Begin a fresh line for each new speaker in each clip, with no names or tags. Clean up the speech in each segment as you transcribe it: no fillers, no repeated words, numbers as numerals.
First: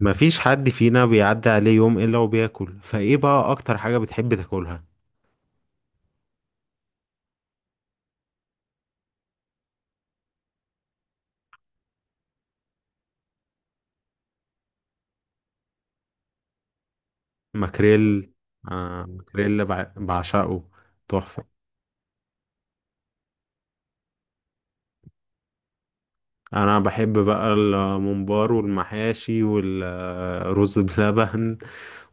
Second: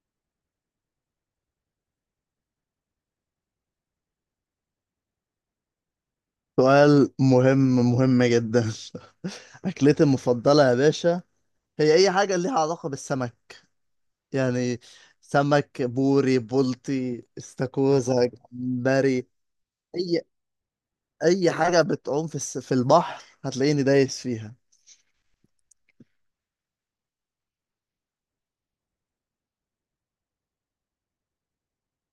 مفيش حد فينا بيعدي عليه يوم إلا وبياكل، فإيه بقى أكتر حاجة بتحب تاكلها؟
سؤال مهم. مهم جدا. أكلتي المفضلة يا باشا؟ هي أي حاجة ليها علاقة بالسمك. يعني سمك بوري، بولتي، استاكوزا،
ماكريل.
جمبري.
ماكريل،
أي
بعشقه. تحفة.
أي حاجة بتعوم في في البحر هتلاقيني دايس فيها.
أنا بحب بقى الممبار والمحاشي والرز بلبن،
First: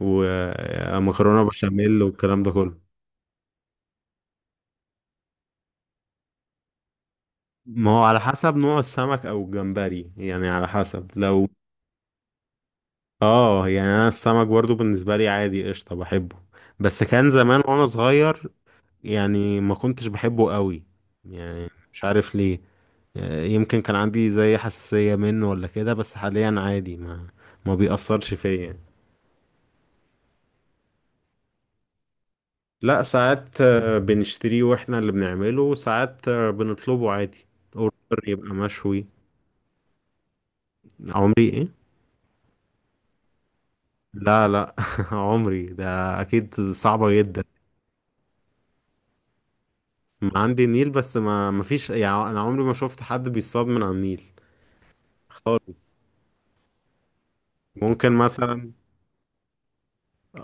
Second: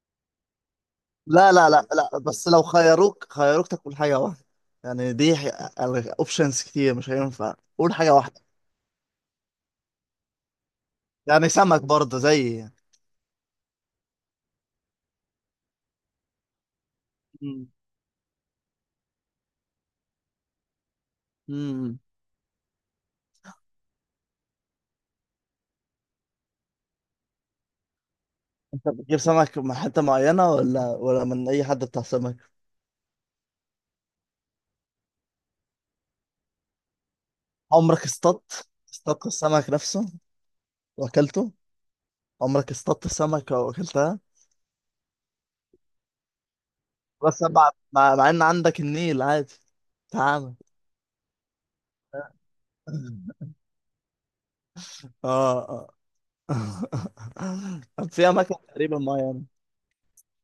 ومكرونة
لا لا لا،
بشاميل
لا
والكلام
بس
ده
لو
كله.
خيروك تاكل حاجة واحدة، يعني دي أوبشنز كتير، مش هينفع
ما
قول
هو
حاجة
على
واحدة.
حسب نوع السمك أو الجمبري، يعني على حسب لو.
يعني سمك برضه زي
اه، يعني أنا السمك برضو بالنسبة لي عادي، قشطة بحبه. بس كان زمان وأنا صغير، يعني ما كنتش بحبه قوي، يعني
يعني،
مش عارف ليه. يمكن كان عندي زي حساسية منه ولا كده، بس حاليا عادي، ما بيأثرش فيا يعني.
انت بتجيب سمك من حتة معينة ولا من أي حد بتاع سمك؟
لا، ساعات بنشتريه واحنا اللي بنعمله، وساعات بنطلبه عادي.
عمرك
اوردر، يبقى
اصطدت
مشوي.
اصطدت السمك نفسه
عمري
وأكلته؟
ايه؟
عمرك اصطدت السمكة وأكلتها؟
لا، لا عمري ده. اكيد صعبة جدا.
بس مع مع إن عندك النيل عادي تعامل.
عندي النيل، بس ما فيش يعني، انا عمري ما شفت حد بيصطاد من على النيل
اه
خالص.
اه. طب
ممكن
في أماكن
مثلا
تقريبا معينة.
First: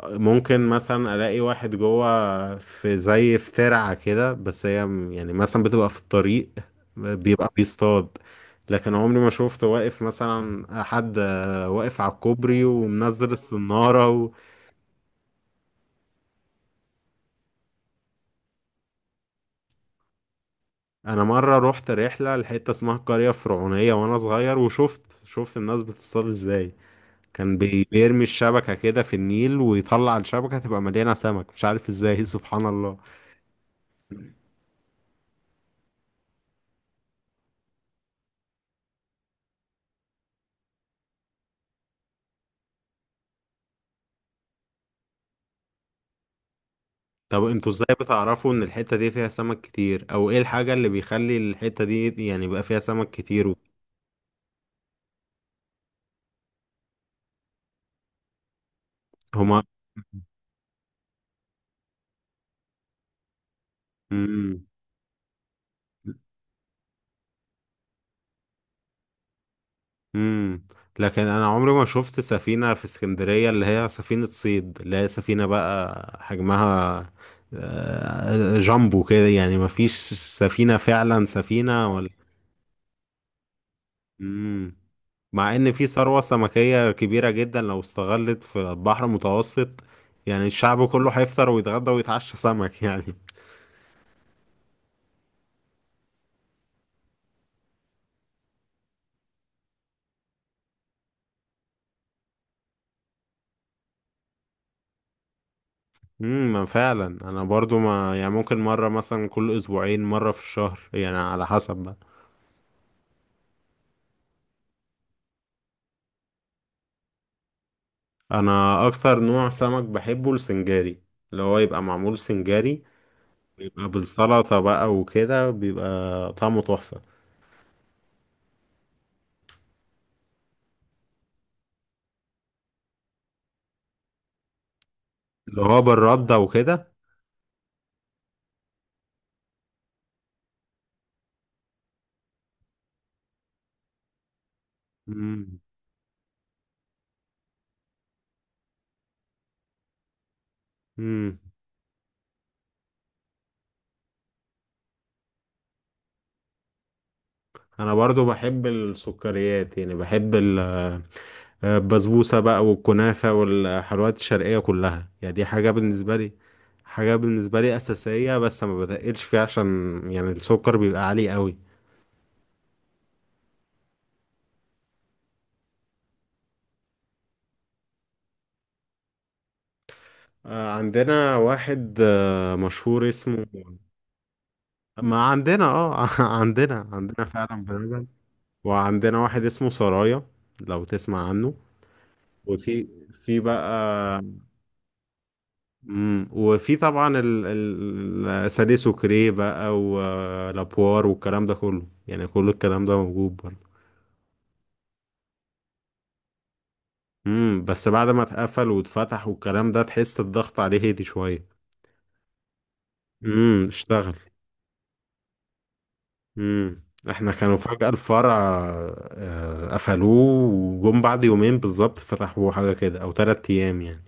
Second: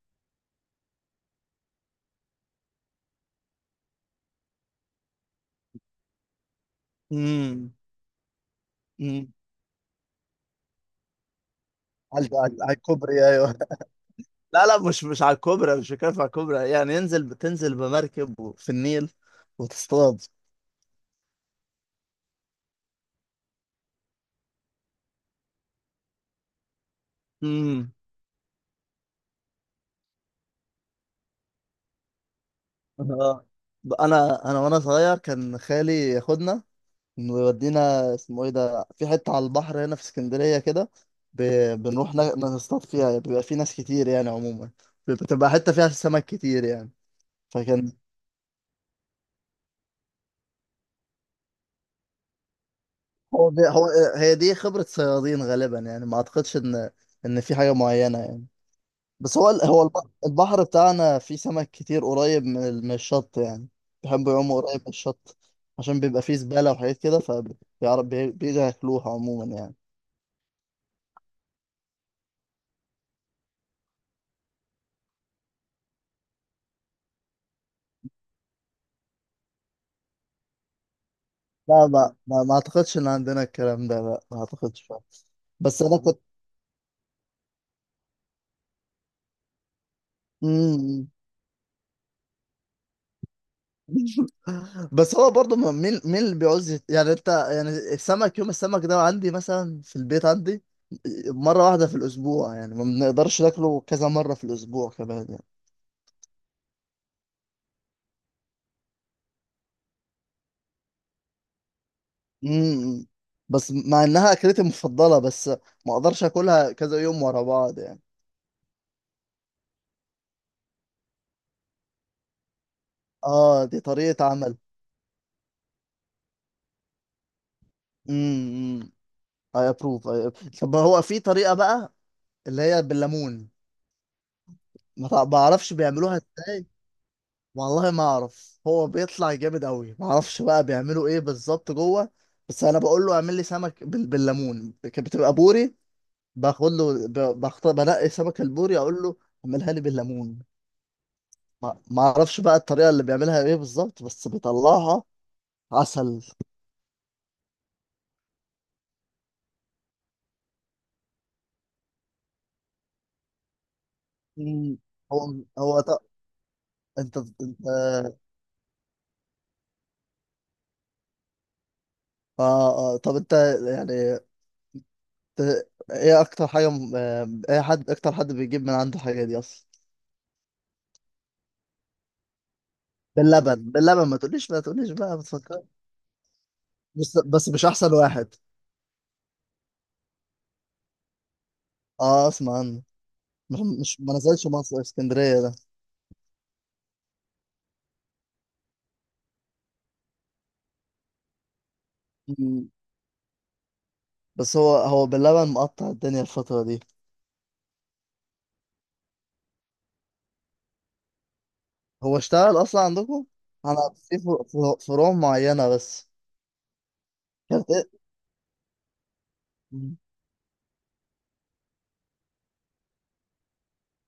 ممكن مثلا الاقي واحد جوه في زي في ترعة كده، بس يعني مثلا بتبقى في الطريق بيبقى
امم.
بيصطاد. لكن عمري ما
امم.
شفت واقف مثلا حد واقف على
على
الكوبري
على الكوبري
ومنزل
أيوه.
الصنارة و.
لا لا، مش على الكوبري، مش كيف على الكوبري، يعني ينزل بتنزل بمركب في النيل وتصطاد.
انا مرة روحت رحلة لحتة اسمها القرية الفرعونية وانا صغير، وشفت الناس بتصطاد ازاي. كان بيرمي الشبكة كده في النيل، ويطلع الشبكة تبقى مليانة سمك، مش عارف ازاي سبحان الله.
آه. انا وانا صغير كان خالي ياخدنا ويودينا، اسمه ايه ده، في حته على البحر هنا في اسكندريه كده. ب... بنروح نصطاد فيها، بيبقى في ناس كتير يعني عموما، بتبقى حته فيها سمك كتير يعني.
طب انتوا ازاي
فكان،
بتعرفوا ان الحتة دي فيها سمك كتير، او ايه الحاجة اللي بيخلي الحتة دي يعني يبقى فيها سمك كتير
هو
و.
دي... هو هي دي خبره صيادين غالبا، يعني ما اعتقدش ان، ان في حاجه معينه يعني. بس هو
هما.
هو البحر بتاعنا فيه سمك كتير قريب من من الشط يعني، بيحبوا يعوموا
امم
قريب من الشط عشان بيبقى فيه زبالة وحاجات كده، فبيعرف بيجوا ياكلوها عموما يعني.
امم لكن انا عمري ما شفت سفينة في اسكندرية، اللي هي سفينة صيد، اللي هي سفينة بقى حجمها جامبو كده، يعني ما فيش سفينة فعلا
لا
سفينة ولا.
ما اعتقدش ان عندنا الكلام ده، لا ما
مم.
اعتقدش فعلا.
مع ان
بس
في
انا
ثروة
كنت.
سمكية كبيرة جدا لو استغلت في البحر المتوسط، يعني الشعب
مم.
كله هيفطر ويتغدى ويتعشى سمك يعني.
بس هو برضه مين اللي بيعوز يعني انت يعني السمك، يوم السمك ده عندي مثلا في البيت، عندي مرة واحدة في الأسبوع، يعني ما بنقدرش ناكله كذا مرة في الأسبوع كمان يعني.
ما فعلا انا برضو ما يعني ممكن مرة مثلا كل اسبوعين، مرة في الشهر يعني على حسب بقى.
امم. بس مع انها اكلتي المفضله، بس ما اقدرش اكلها كذا يوم ورا بعض يعني.
انا اكتر نوع سمك بحبه السنجاري، اللي هو يبقى معمول سنجاري،
اه دي
يبقى
طريقه عمل.
بالسلطة بقى وكده بيبقى طعمه تحفة،
امم. اي ابروف، اي. طب هو في طريقه بقى اللي هي بالليمون، ما
اللي
اعرفش
هو
بيعملوها
بالردة
ازاي.
وكده.
والله ما اعرف، هو بيطلع جامد قوي، ما اعرفش بقى بيعملوا ايه بالظبط جوه. بس انا بقول له اعمل لي سمك بالليمون، كانت بتبقى بوري. باخد له بنقي سمك البوري، اقول له اعملها لي بالليمون.
امم
ما اعرفش بقى الطريقه اللي بيعملها ايه بالظبط، بس بيطلعها عسل.
انا برضو بحب السكريات، يعني بحب البسبوسة بقى والكنافة والحلويات الشرقية
مم.
كلها،
هو
يعني دي حاجة
هو ط...
بالنسبة لي، حاجة
انت انت،
بالنسبة لي أساسية، بس ما بتقلش فيها عشان يعني السكر بيبقى عالي قوي.
اه اه طب انت يعني ت... ايه اكتر حاجه ايه حد، اكتر حد بيجيب من عنده حاجه دي اصلا؟
عندنا واحد مشهور اسمه.
باللبن، ما تقوليش، ما تقوليش بقى،
ما
بتفكر.
عندنا. اه عندنا
بس
عندنا
بس
فعلا
مش احسن
بلبن،
واحد.
وعندنا واحد اسمه سرايا، لو تسمع عنه،
اه اسمع عنه.
وفي
مش
بقى.
مش ما نزلش مصر، اسكندريه ده.
مم. وفي طبعا الاساليب، سوكري بقى ولابوار والكلام ده كله، يعني كل
مم.
الكلام ده موجود برضه.
بس هو باللبن مقطع الدنيا الفتره دي.
بس بعد ما اتقفل واتفتح والكلام ده، تحس الضغط عليه هدي شويه.
هو اشتغل اصلا عندكم؟ انا
اشتغل.
في فروع معينه بس.
امم احنا كانوا فجأة الفرع قفلوه، وجم بعد يومين بالظبط فتحوه، حاجة كده او 3 ايام يعني.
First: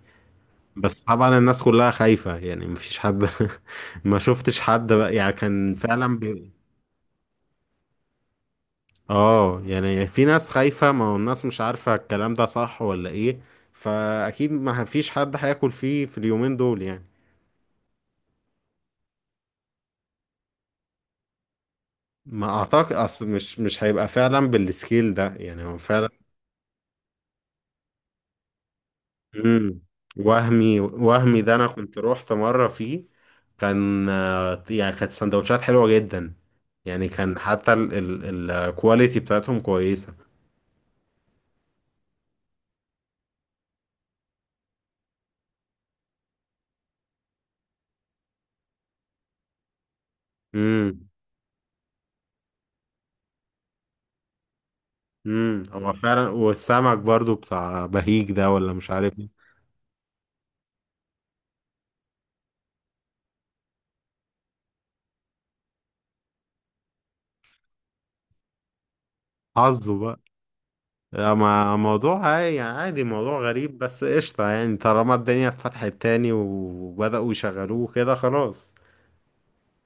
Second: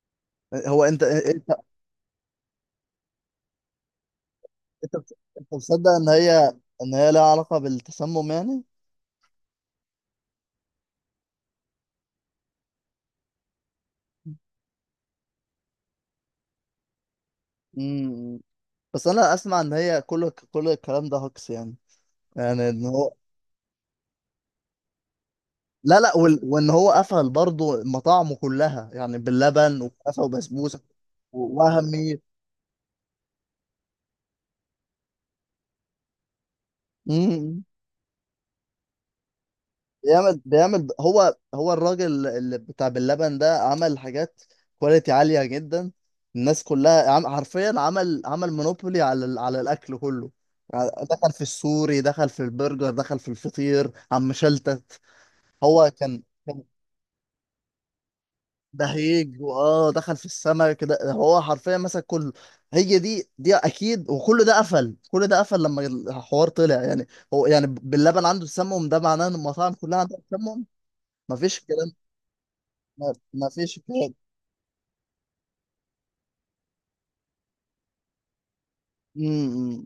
هو
بس
انت
طبعا
انت
الناس كلها خايفة، يعني مفيش حد ما شفتش حد
انت
بقى، يعني
انت
كان
مصدق ان
فعلا.
هي، ان هي لها علاقة بالتسمم يعني؟
اه، يعني في ناس خايفة، ما هو الناس مش عارفة الكلام ده صح ولا ايه، فاكيد ما فيش حد هياكل فيه في اليومين دول يعني.
امم. بس انا اسمع ان هي كل الكلام ده هوكس يعني،
ما
يعني ان
اعتقد،
هو.
اصل مش هيبقى فعلا بالسكيل ده، يعني هو
لا
فعلا.
لا، وان هو قفل برضه مطاعمه كلها يعني
امم
باللبن وكنافه
وهمي
وبسبوسه
وهمي ده، انا كنت
ووهمي.
روحت مرة فيه، كان يعني كانت سندوتشات حلوة جدا، يعني كان حتى الكواليتي بتاعتهم كويسة.
بيعمل هو الراجل اللي بتاع باللبن ده عمل حاجات كواليتي عالية جدا، الناس كلها عم حرفيا، عمل مونوبولي على على الأكل كله.
امم
دخل في السوري، دخل في البرجر، دخل في الفطير، عم شلتت. هو
هو
كان
فعلا،
كان
والسمك برضو بتاع بهيج ده، ولا مش عارف إيه.
بهيج، واه دخل في السمك ده، هو حرفيا مسك كله. هي دي اكيد، وكل ده قفل، كل ده قفل لما الحوار طلع يعني. هو يعني باللبن عنده السمم، ده معناه ان المطاعم
حظه
كلها عندها
بقى.
السمم.
لا،
مفيش
ما
كلام،
موضوع عادي يعني، عادي،
ما
موضوع
ما
غريب،
فيش
بس
كده.
قشطة يعني طالما الدنيا اتفتحت تاني وبدأوا يشغلوه كده، خلاص.
امم.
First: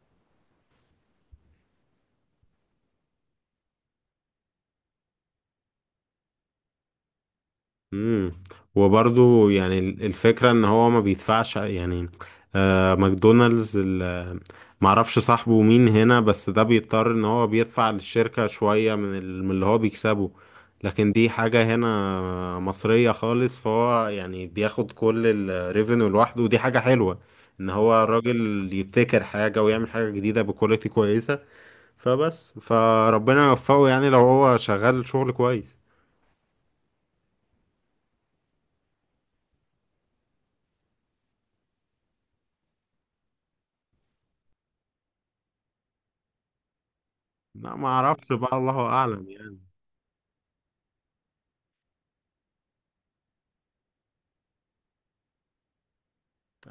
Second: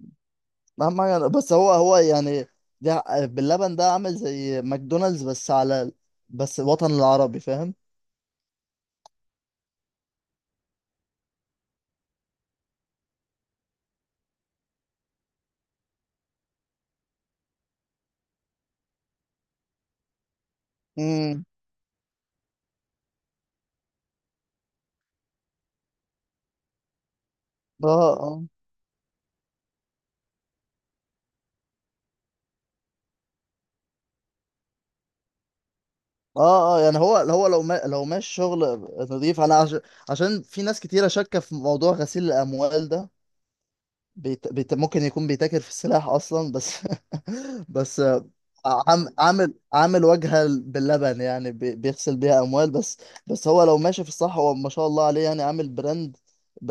اهم حاجه، بس هو يعني ده باللبن ده عامل زي ماكدونالدز، بس على، بس الوطن العربي، فاهم.
امم وبرضو يعني الفكرة ان هو ما بيدفعش يعني. ماكدونالدز، معرفش صاحبه مين هنا، بس ده بيضطر ان هو بيدفع للشركة شوية من اللي هو بيكسبه. لكن دي
امم.
حاجة هنا مصرية خالص، فهو يعني بياخد كل الريفينيو لوحده، ودي حاجة حلوة ان
اه
هو
اه.
الراجل يبتكر حاجة ويعمل حاجة جديدة بكواليتي كويسة. فبس فربنا يوفقه، يعني لو هو شغال شغل كويس.
اه اه يعني هو لو ما لو ماشي شغل نظيف. انا عشان في ناس كتيره شاكه في موضوع غسيل الاموال ده، ممكن يكون بيتاجر في السلاح اصلا بس.
لا، ما
بس
اعرفش بقى، الله اعلم
عامل
يعني.
عامل وجهه باللبن يعني بيغسل بيها اموال بس. بس هو لو ماشي في الصح هو ما شاء الله عليه، يعني عامل براند،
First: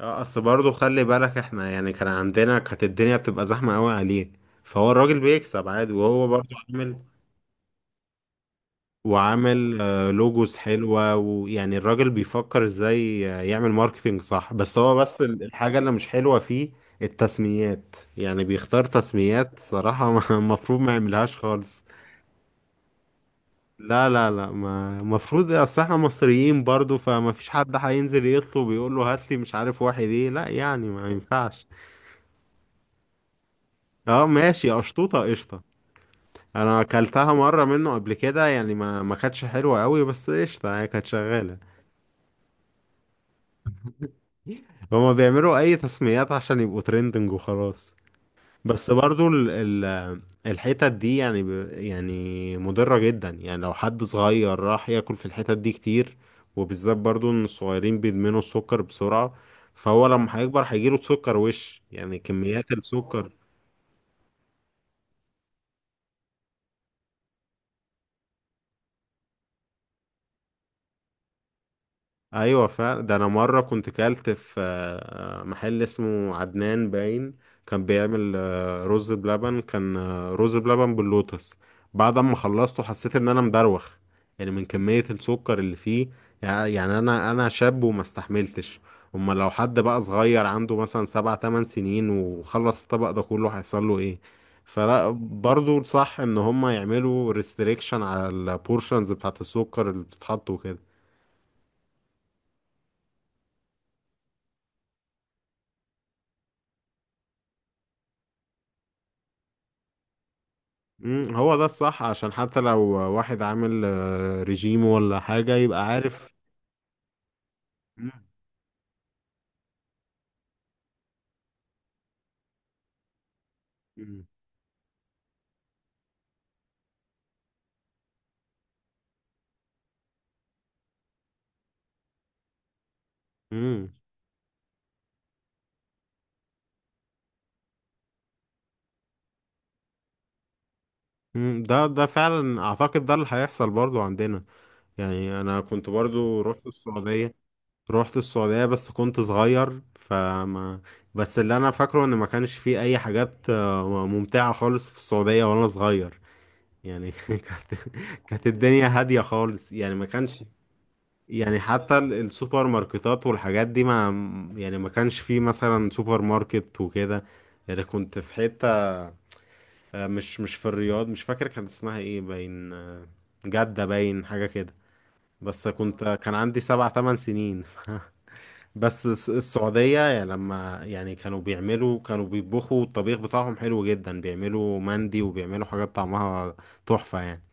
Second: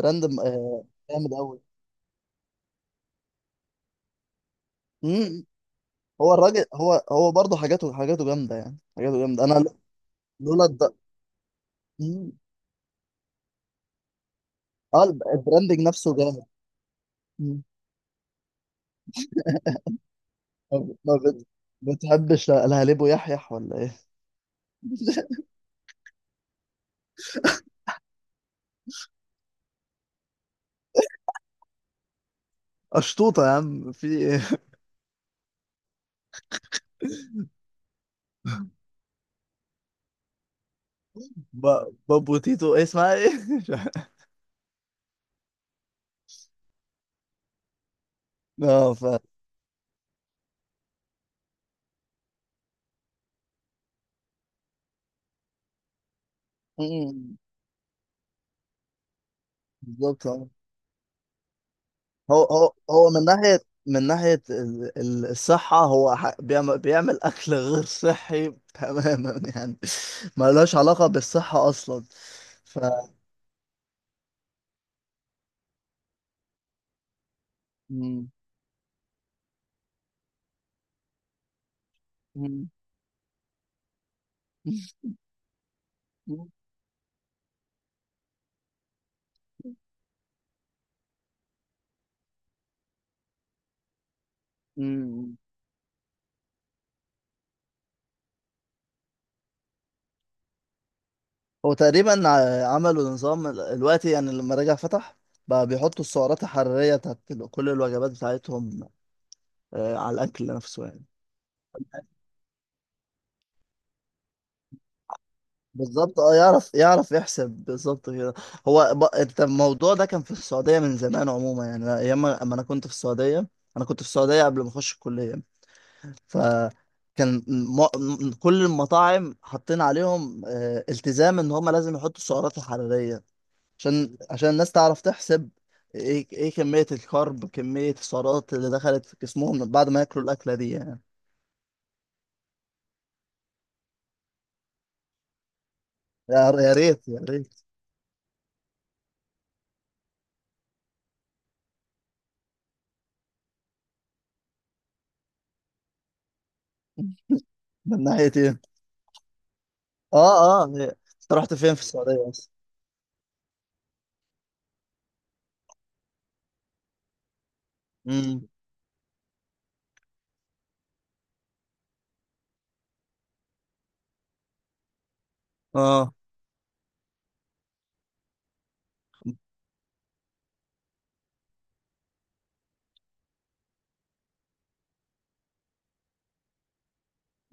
اه، اصل برضه خلي
جامد
بالك،
قوي.
احنا يعني كان عندنا كانت الدنيا بتبقى زحمة قوي عليه، فهو الراجل
مم.
بيكسب عادي، وهو
هو
برضه
الراجل، هو
عامل.
هو برضه حاجاته جامده، يعني حاجاته جامده، انا.
وعامل لوجوز
لولا الد...
حلوة، ويعني الراجل
مم.
بيفكر ازاي يعمل ماركتينج صح، بس هو
اه
بس الحاجة
البراندنج
اللي مش
نفسه
حلوة
جامد.
فيه
مم.
التسميات، يعني بيختار تسميات صراحة
ما
المفروض ما
ما
يعملهاش
بت...
خالص.
بتحبش الهليب ويحيح ولا ايه؟
لا، لا، لا، ما المفروض، اصل احنا مصريين برضه، فما فيش حد هينزل يطلب يقول له هات لي مش عارف واحد ايه، لا يعني ما ينفعش.
قشطوطه يا عم، في
اه
ايه؟
ماشي، قشطوطة قشطة. انا اكلتها مرة منه قبل كده، يعني ما كانتش حلوة قوي، بس قشطة هي كانت شغالة.
ب... بابو تيتو، إيه اسمها ايه؟ مش عارف.
هما بيعملوا اي تسميات عشان يبقوا ترندنج، وخلاص. بس
اه ف.
برضو ال ال الحتت دي يعني، يعني مضرة جدا، يعني لو حد صغير راح ياكل في الحتت دي كتير، وبالذات برضو
مم.
ان الصغيرين بيدمنوا السكر بسرعة، فهو
بالظبط
لما
آه.
هيكبر هيجيله سكر، وش يعني كميات
هو من
السكر.
ناحية، من الصحة، هو بيعمل أكل غير صحي تماما يعني، ملوش علاقة بالصحة أصلا.
ايوه
ف.
فعلا، ده انا مره كنت كلت في محل اسمه عدنان باين، كان
مم.
بيعمل رز بلبن، كان رز بلبن باللوتس. بعد ما
مم.
خلصته حسيت ان انا مدروخ، يعني من كميه السكر اللي فيه.
مم.
يعني انا شاب وما استحملتش. اما لو حد بقى صغير عنده مثلا سبع تمن سنين وخلص الطبق ده كله، هيحصل له ايه؟ فلا،
مم.
برضو صح ان هم يعملوا ريستريكشن على البورشنز بتاعت السكر اللي بتتحط وكده.
هو تقريبا عملوا نظام الوقت يعني، لما رجع فتح بقى بيحطوا السعرات الحرارية بتاعت كل الوجبات بتاعتهم، آه، على الأكل نفسه يعني.
مم، هو ده الصح، عشان حتى لو واحد عامل ريجيم ولا حاجة يبقى
بالظبط
عارف.
اه، يعرف يحسب
مم،
بالظبط كده. هو انت الموضوع ده كان في السعوديه من زمان عموما، يعني ايام ما، أما انا كنت في السعوديه، انا كنت في
مم،
السعوديه قبل ما اخش الكليه، فكان كل المطاعم حاطين عليهم آه، التزام ان هم لازم يحطوا السعرات الحراريه،
مم،
عشان الناس تعرف تحسب ايه، كميه الكارب، كميه السعرات اللي دخلت في جسمهم من بعد ما ياكلوا الاكله دي يعني.
مم. ده فعلا، اعتقد ده اللي هيحصل برضو عندنا. يعني انا كنت
يا
برضو رحت
يا ريت يا
السعودية.
ريت.
بس كنت صغير، فما. بس اللي انا فاكره ان ما كانش فيه اي حاجات ممتعة خالص في السعودية وانا صغير، يعني كانت.
من ناحيه
كانت
ايه؟
الدنيا هادية خالص، يعني ما كانش.
اه اه انت رحت
يعني
فين في
حتى
السعوديه؟
السوبر ماركتات والحاجات دي، ما. يعني ما كانش فيه مثلا سوبر ماركت وكده، يعني كنت في
امم.
حتة مش مش في الرياض، مش فاكر كان اسمها ايه، باين جدة باين حاجة كده، بس
اه.
كنت كان عندي سبع تمن سنين بس السعودية، يعني لما يعني كانوا بيعملوا كانوا بيطبخوا الطبيخ بتاعهم حلو جدا، بيعملوا مندي وبيعملوا حاجات طعمها تحفة يعني.